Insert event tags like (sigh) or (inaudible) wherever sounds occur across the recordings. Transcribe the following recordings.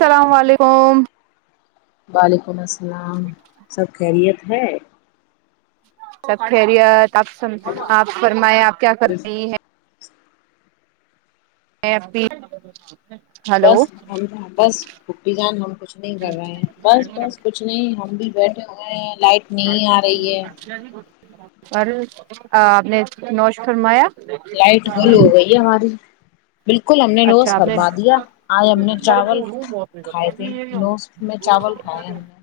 اللام علیکم بعالیکمس اللام سب خریت ہے سب خرییات آپ آپ فرمائے آپ کیا کر بس رہی ہیں اب بس ہم بس ب جان ہم کچھ نہیں کر رہے ہیں بس بس کچھ نہیں ہم بھی بیٹھے ہوئے ہیں لائٹ نہیں آ رہی ہے اور آپ نے نوش فرمایا لائٹ گول ہو گئی ہے ہماری بالکل ہم نے نوش اچھا آپ نے فرما دیا آج ہم نے چاول کھائے تھے نوس میں چاول کھائے ہم نے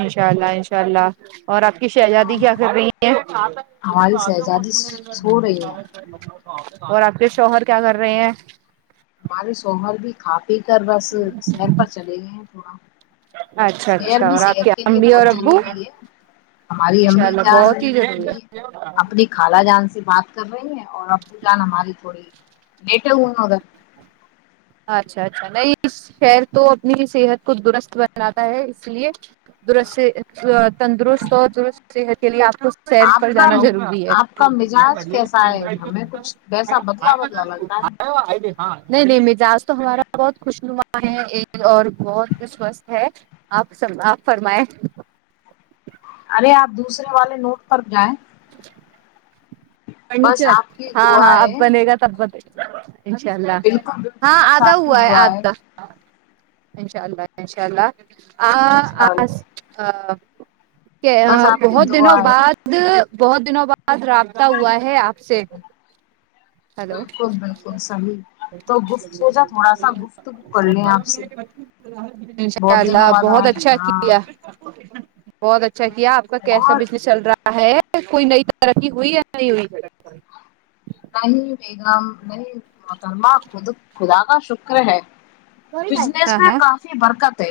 انشاء اللہ انشاء اللہ اور آپ کی شہزادی کیا نے کر رہی ہیں ہماری شہزادی سو رہی ہیں اور آپ کے شوہر کیا کر رہے ہیں ہمارے سوومر بھی کھا پی کر بس شہر پر چلے گئے ہیں تھوڑا اچھا سیر اچھا بھی اور آپ کے صحت لیے ابی اور بہت ابو ضروری ہے ہماری امی اللہ جان بہت ہی ضروری اپنی ہے اپنی خالا جان سے بات کر رہی ہیں اور ابو جان ہماری تھوڑی لیٹے ان ادھر اچھا اچھا نہیں اس شہر تو اپنی صحت کو درست بناتا ہے اس لیے درست تندرست اور درست صحت کے لیے آپ اس سیر پر آپ کا جانا ضروری ہے آپ کا مزاج کیسا ہے ہمیں کچھ ویسا بدلا بدلا لگ رہا ہے نہیں آج تو ہمارا بہت خوش نما ہے اور بہتوستھ ہے آپ آپ فرمائ یہ آپ دوسرے والے نوٹ پر جائیں بس فرنیچر آپ کی ہاں دعا ہاں ہے اببن گا تبب ج (unintelligible) انشاء اللہ بالکل بالکل ہاں بس آدھا آپ کی ہوا ہے دعا آدھا انشاء اللہ انشاء اللہ آ آ انشاء اللہ (unintelligible) کہ بس آپ کی بہت دعا دنوں ہے بعد بہت دنوں بعد راب ہوا ہے آپ سے ہلو بالکل بالکل صحیح تو گفت سوچا تھوڑا سا گفتگو کر لیں آپ سے ان شاء بہت دنوں اللہ بعد بہت آج اچھا ہاں کیا بہت اچھا اچھا کیا آپ کا کیسا اور بزس چل رہا ہے ہے کوئی نئی ترقی ہوئی ہے ئی نہیں بیگم نہیں مترم کود کوا شکر ہے بزنس ہاں میں ہاں کافی برکت ہے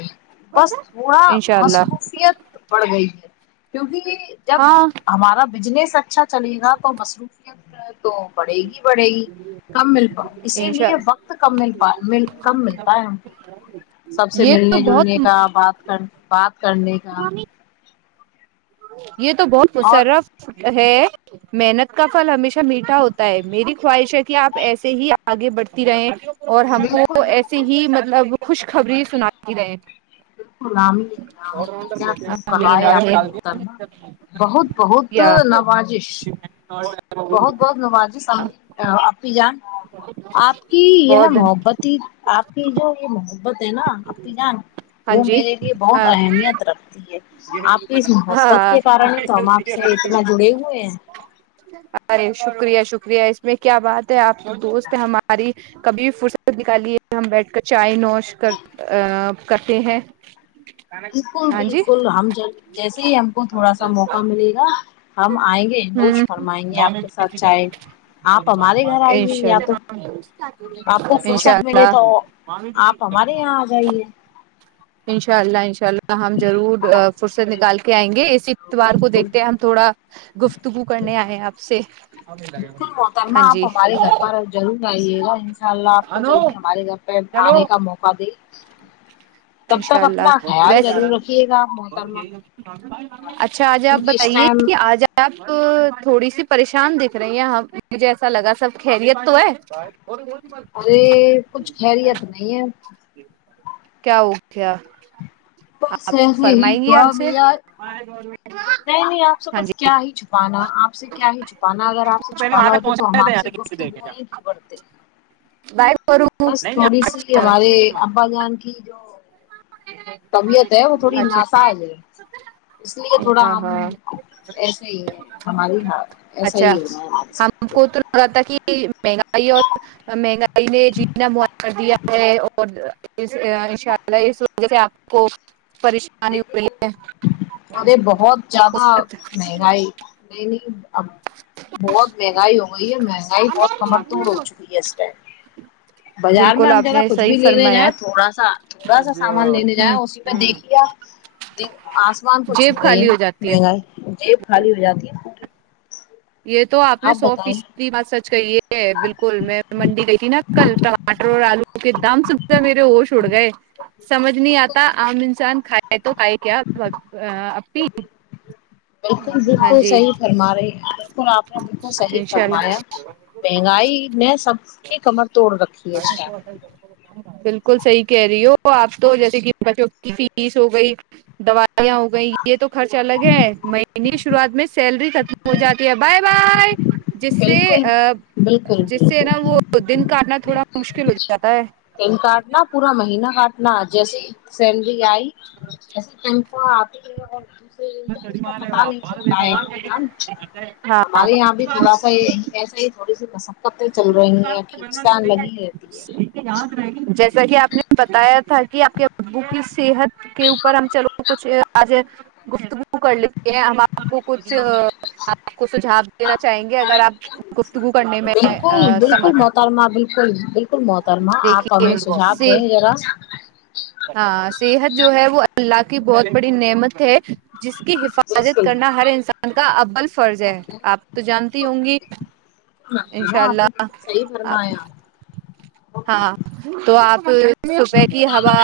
بس تھوڑا انشاء اللہ مصروفیت بڑھ گئی ہے کیونکہ جب ہاں ہمارا بزنس اچھا اچھا چلے گا تو مصروفیت تو پڑے گی پڑے گی کم ملا اسی انشاء لیے وقت کم مل کم ملتا ہے ان کو سب سے یہ تو ملنے بہت جلنے کا بات کر پپ (unintelligible) کرنے کا ا (unintelligible) یہ تو اور بہتشرف ہے محنت کا پھل ہمیشہ میٹھا ہوتا ہے میری خواہش ہے کہ آپ ایسے ہی آگے بڑھتی رہے اور ہم کو بالکل ایسے بالکل ہی مطلب خوش خبری سناتی رہے بالکلامام کیا ت کہا امین ہے آ نے امین م بہت بہت یا نوازش بہت بہت نوازش ہم اپ جان آپ کی یہ بہت محبت ہی آپ کی جو یہ محت بت نا آپنی جان ہاں وہ جی میرے لیے بہت ہاں اہمیت رکھتی ہے آپ کی اس محبت ہاں کے کارن ہی تو ہم آپ سے اتنا جڑے ہوئے ہیں ارے ش شکریہ شکریہ اس میں کیا بات ہے آپ دوست ہماری کبھی فرصت نکالی ہے ہم بیٹھ کر چائے نوش کر کرتے ہیں بالکل ہاں جی بالکل ہم جیسے ہی ہم کو تھوڑا سا موقع ملے گا ہم آئیں گے ہ نوش فرمائیں گے اناء آپ کے ساتھ چائے آپ اللہ ہمارے گھر ان آئیے شاء یا اللہ تو آپ کو فرصت ملے تو آپ ہمارے یہاں آ جائیے انشاء اللہ اناءلہ ہم ضرور فھر سے نکال کے آئیں گے اسی اتوار کو بالکل دیکھتے ہیں ہم تھوڑا گفتگو کرنے آئے آپ سے بالکل معحتمہ ہاں آپ جی ہمارے گھر پر ضرور آئیے گا انشاء اللہ آپ کو جلدی ہمارے گھر پہ آنے کا موقع دے تب انشاء تک اپنا اللہ خیال ویسے ضرور رکھیے گا آپ محترمہ اچھا آج آپ کیونکہ اس بتائیے ٹائم کہ آج آپ تھوڑی سی پریشان دکھ رہی ہیںاں مجھے ایسا لگا سب خیریت تو ہے ارے کچھ خیریت نہیں ہے کیا ہو کیا بس آپ ایسے ہی فرمائیں گی تھوڑا آپ سے ملا نہیں نہیں آپ سے ہاں کچھ جی کیا ہی چھپانا آپ سے کیا ہی چھپانا اگر آپ سے چھپانا ہوتا تو ہم آپ سے گفتگوئیں ہی بڑھتے ہیں بائے کروں بس تھوڑی سی ہماری ابا جانک جو طبیعت ہے وہ تھوڑی اچھا ناساج ہے اس لیے تھوڑا ہم ہاں ایسے ہی ہیں ہماری ایسا اچھا ہی ہونا ہے ہمارے ساتھ ہم کو تھڑا تو لگا تھا کہ مہنگائی اور مہنگائی نے جینا م کر دیا ہے اور اناء م یہ سوچ کہ آپ کو پریشانی ہو رہی ارے بہت زیادہ ہے مہنگائی نہیں نہیں ا بہت مہنگائی ہو گئی ہے مہنگائی بہت کمر توڑ ہو چکی ہے اس م بازار میں بالکل ہم آپ جا نے کچھ بھی صحیح لینے جائیں فرمایا تھوڑا سا تھوڑا سا سامان لینے جائ ہ اسی پہ دیکھیا د آسمان کو چھو جیب رہی ہے خالی ہو جاتی مہنگائی جیب خالی ہو جاتی ہے یہ تو آپ نے سو فیصد بات سچ کہی ہے بالکل میں منڈی گئی تھی نا کل ٹماٹر اور آلو کے دام سے میرے وہش اڑ گئے سمجھ نہیں آتا بتائیں عام انسان کھ میں تو پائی کیا اپی بالکل ہاں بالکل جی صحیح فرما رہی بالکل آپ نے بالکل صحیح انشاء اللہ فرمایا مہنگائی نے سب کی کمر توڑ رکھی ہے اسٹ تو آپ تو جیسے کہ بچوں کی فیس ہو گئی دو ہو گئی یہ تو خرچ الگ ہے میں اننی شروعات میں سیلری ختم ہو جاتی ہے بائے بائے جس سے بالکل ا بالکل جس سے نا وہ دن کاٹنا تھوڑا مشکل ہو جاتا ہے تین کاارڈنا پورا مہینہ ٹنا جیسی س آئی ایسی تنکھا آپ جٹھ کا پتا نہیں سکتا ہے ہاں ہمارے یہاں بھی تھوڑا سا یہ ایسا ہی تھوڑی سی م پتے چل رہی ہیں کھینچتاان لگی ہے یا ج جیسا کہ آپ نے بتایا تھا کہ آپ کے ابو کی صحت کے اوپر ہم چلو کچھ آج گفتگو کر لیتے ہیں ہم آپ کو کچھ آپ کو سجھاؤ دینا چاہیں گے اگر آپ گفتگو کرنے میں بالکل موارم بالکل بالکل محترمہ آپ دیکھیے ہمیں سجھاؤ دیں ذرا ہاں صحت جو ہے وہ اللہ کی بہت بڑی نعمت ہے جس کی حفاظت بالکل کرنا ہر انسان کا ال فرض ہے آپ تو جانتی ہوں گی انشاء ہاں، آپ نے اللہ بالکل صحیح آپ فرمایا ہاں تو آپ صبح کی ہوا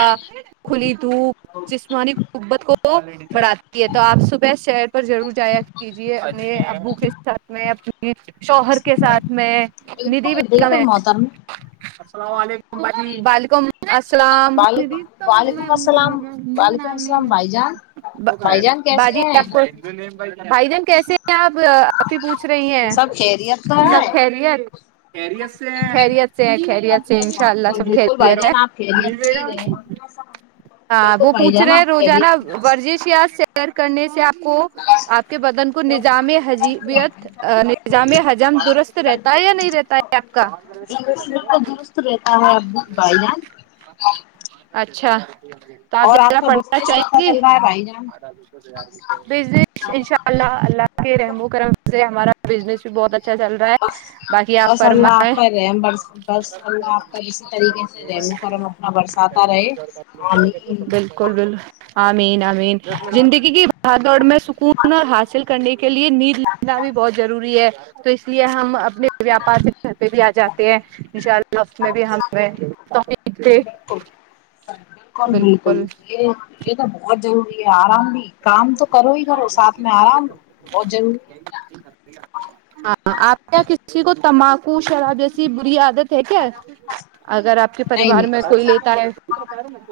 کھلی دھوپ جسمانی قبت کو بڑاتی ہے تو آپ صبح ش ضرور جایا کیجیےہ ا بک کے ساتھ میں اپنی کے ساتھ میں ندھی بالکل بھی گل بالکل ہیں محترم اللاملم بالک اللام وعلیکم وعلیکم السلام وعلیکم السلام بھائی جان بھائی جان کیسے بجی ہیں آپ کو بھائی جان کیسے کیا آپ اپ ہی پوچھ رہی ہیں سب خیریت تو ہے سب خیریت سے خیریت سے خریت سے ان بالکل شاء اللہ سب بالکل بھائی خریت جان آپ خیریت سے ہے ہی رہے ہیں۔ ہاں بالکل وہ بھائی پوچھ جان رہے آپ ہیں خیریت روزانہ سے ورزش یات سے شئر کرنے سے کو آپ کے بدن کو نظام حجیبیت نظام حی ج درست رہتا بالکل ہے یا نہیں رہتا ہے آپ کا بالکل درست رہتا ہے بھائی جان اچا اچھ تو آپ اور جا کا پڑھنا بزنس چاہیں کیسا گی چل رہا ہے بھائی جان ب ان شاء اللہ اللہ کے رحم و کرم سے ہمارا بزنس بھی بہت اچا اچھا چل رہا ہے بس باقی آپ بس اللہ آپ فرمائیں کا رحم برس بس اللہ آپ کا اسی طریقے سے رحم و کرم اپنا برساتا رہے آمین بالکل بالکل امین آمین زندگی کی بہادڑ میں سکون حاصل کرنے کے لیے نیند لینا بھی بہت ضروری ہے تو اس لیے ہم اپنے ویاپار کے گھر پہ بھی آ جاتے ہیں ف میں بھی ہمیں تقید تھ بالکل بالکل بالکل یہ یہ تو بہت جر آرام بھی کام تو کرو ہی کرو ساتھ میں آرام بہت ضروری ہاں آپ کیا کسی کو تمباکو شراب جیسی بری عادت ہے کیا اگر آپ کے نہیں پریوار میں نہیں کوئی لیتا ہے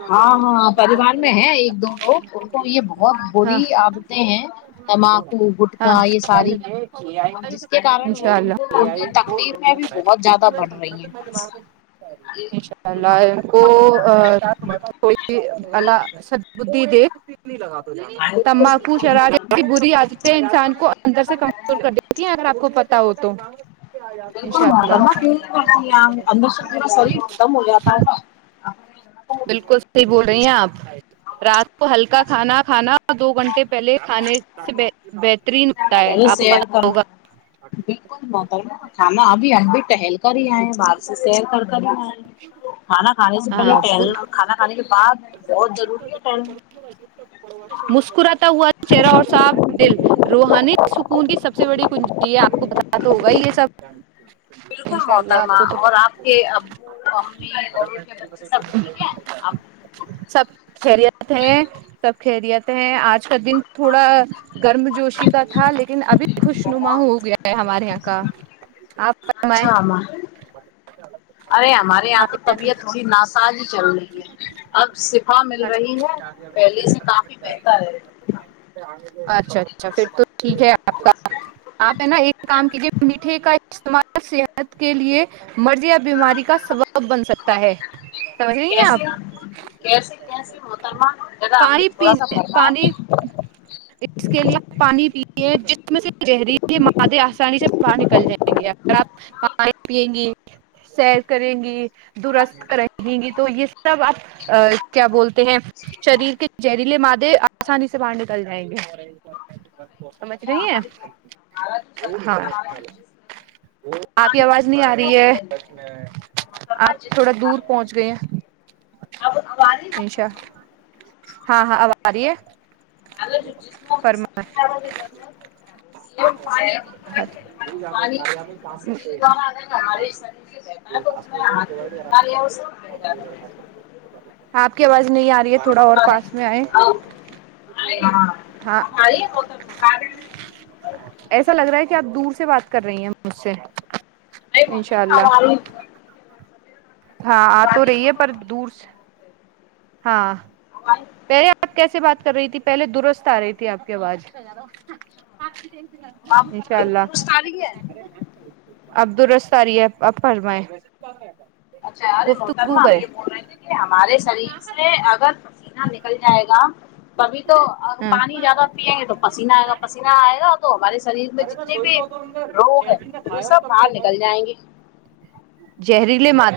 ہاں ہاں پریوار میں ہے ایک دو لوگ ان کو یہ بہت ہاں بری عادتیں ہیں تمباکو گٹکا ہاں یہ ساری جس کے کارن وہ انشاء اللہ ان کی تکلیف میں بھی بہت زیادہ بڑھ رہی ہیں انشاء اللہ کو تھی دھ س لگا تمباکو شرار ایسی بری عادتیں انسان کو اندر سے کمزور کر دیتی ہیں اگر آپ کو پتا ہو تو بک انشاء اللہ متمتی اندر س پ سری ختم ہو جاتا ہے بالکل صحیح بول رہی ہیں آپ رات ہلکا کھانا کھانا دو گھنٹے پہلے کھانے ب پ ش بکل ابھی آ بھی ٹہل کر ہی آئے باہر سے سیر کر کر ہی آئے کھانا کھانے سے پہلے ہاں ٹہل کھانا کھانے کے بعد بہت ضروری ہے ٹہلنا مسکراتا ہوا چہرہ اور صاب دل روحانی سکون کی سب سے بڑی کن جی آپ کو بتا تو ہوا ہی یہ سب ہ (inaudible) بالکل محترما اور آپ کے ابو امی اور ان کے بچے سب ٹھیک ہے آپ سب خریت ہیں سب خریت ہیں آج کا دن تھوڑا گرم جوشی کا تھا لیکن ابھی خوش نما بہت ہو گیا ہے ہمارے یہاں کا آپ اچھا فرمائیں ہم ارے ہمارے یہاں آپ تو کے طبیعت یہاں ناسااز ہی چل رہی ہے اب شفا مل رہی ہے پہلے سے کافی بہتر ہے اچھا اچھا پھر تو ٹھیک ہے آپ کا آپ ہے نا ایک کام کیجے میٹھے کا استعمال صحت کے لیے مرض یا بیماری کا سبب بن سکتا ہے رہ ہیں آپ کیسے کیسے کیسے محترمہ ذرا ہمیں پانی تھوڑا سا پینے فرمائیں پانی اس کے لیے پانی پی یہ جس میں سے زہریل مادے آسانی سے باہر نکل جائیں گے اگر آپ پانی پیئیں گی سیر کریں گی درست کریں گ تو یہ سب آ کیا بولتے ہیں شریر کے زہریلے مادے آسانی سے باہر نکل جائیں گے سمجھ رہی ہیں ہمارے ہمارا جو شریر ہاں ہے ہمارا جو جسم ہے اس میں آپ کی پانی آواز سب نہیں سے آ رہی زیادہ ہے ویلیو محترمہ آپ تھوڑا جسم دور ہمارا جو پہنچ گئی جسم ہیں ہے اب ہماری انشاء محترمہ ہاں ہاں اب آ رہی ہے فرم ت پانی پنے کے ا ہمارے شریر سے رہتا ہے تو ہاتھ (inaudible) اپ کی اواز نہیں آ رہی ہے تھوڑا اور پاس میں آئے ہاں ہماری محترمہ ایسا لگ رہا ہے کہ آپ دور سے سے بات کر رہی ہیں مجھ سے انشاء اللہ (unintelligible) ہاں آ تو رہی ہے ہماری پر دور سے ہاں پہے آپ کیسے بات رہی تھی پہلے درست آ رہی تھی آپ کی آواز انشاء اللہ درست آ رہی ہے عبد الرس سری ہے اپر میں اچھا ارے نوترا ہم یہ بول رہے تھے کہ ہمارے شریر سے اگر نہ نکل جائے (unintelligible) ابھی تو ہاں پانی زیادہ پیئیں گے تو پسینہ آئے گا پسیینہ آئے گا تو ہمارے شریر میں جتنے بھی روگ ہے وہ سب باہر نکل جائیں گے د (inaudible)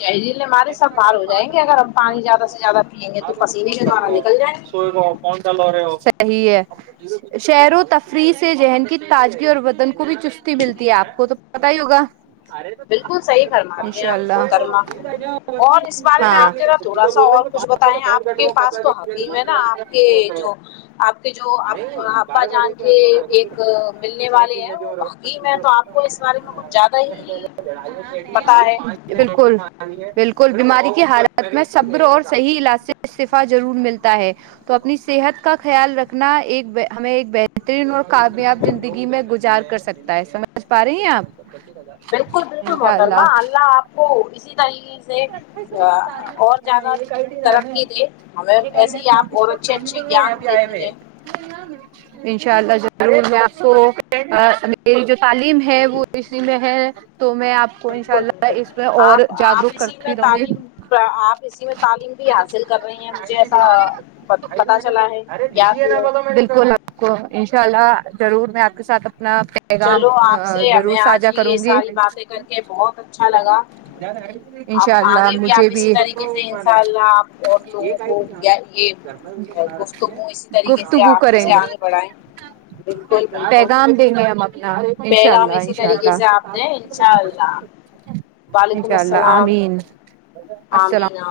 شہریل نے مارے سب باہ ہو جائیں گے اگر ہم پانی زیادہ سے زیادہ پئیں گے تو پسینے کے دوارا نکل جائیں گے ا صحیح ہے شہر و تفریح سے ذہن کی تازگی اور وطن کو بھی چستی ملتی ہے آپ کو تو پت ہی ہوگا بالکل صحیح فرماری ہیں انشاء محترمہ اللہ اور اس بارے میں ہاں آپ ذرا تھوڑا سا اور کچھ بتائیں آپ کے پاس تو حقیم ہے نا آپ کے جو آپ کے جو ابا جان کے ایک ملنے والے ہیں وہ حکیم ہے تو آپ کو اس بارے میں کچھ زیادہ ہی بالکل بالکل بیماری کی حالت میں صبر اور صحیح علاج سے استعفیہ ضرور ملتا ہے تو اپنی صحت کا خیال رکھنا ایک ہمیں ایک بہترین اور کامیاب زندگی میں گزار کر سکتا ہے سمجھ پا رہی ہیں آپ بالکل بالکل محترما اللہ آپ کو اسی طریقے سے اور زیادہ ترقی دے ہمیں ایسے ہی آپ اور اچھے اچھے گان دیتی رہ می جو تعلیم ہے وہی میں ہے تو میں آپ کو انشاء اللہ اس میں اور جاگروک کر تعم آپ اسی میں تعلیم بھی حاصل کر رہی ہیں مجھے ایسا پتا چلا ہے کیا تو ہے بالکل آپ کو انشاء اللہ ضرور میں آپ کے سات اپنا پیغام ضرور ساھا کروں گی اب انشاء اللہ آگے آپ مجھے اسی بھی طریقے سے انشاء اللہ آپ اور لوگوں کو یہ گفتگو اسی طریقے سے گفتگو آپ کریں سے گے آگے بڑھائیں بالکل بالکل پیغام دیں گے ہم اپنا انشاء پیغام اللہ اسی انشاء طریقے سے آپ دیں انشاء اللہ اللہ وعلیکم انشاء اللہ السلام آمین آ السلام مین آم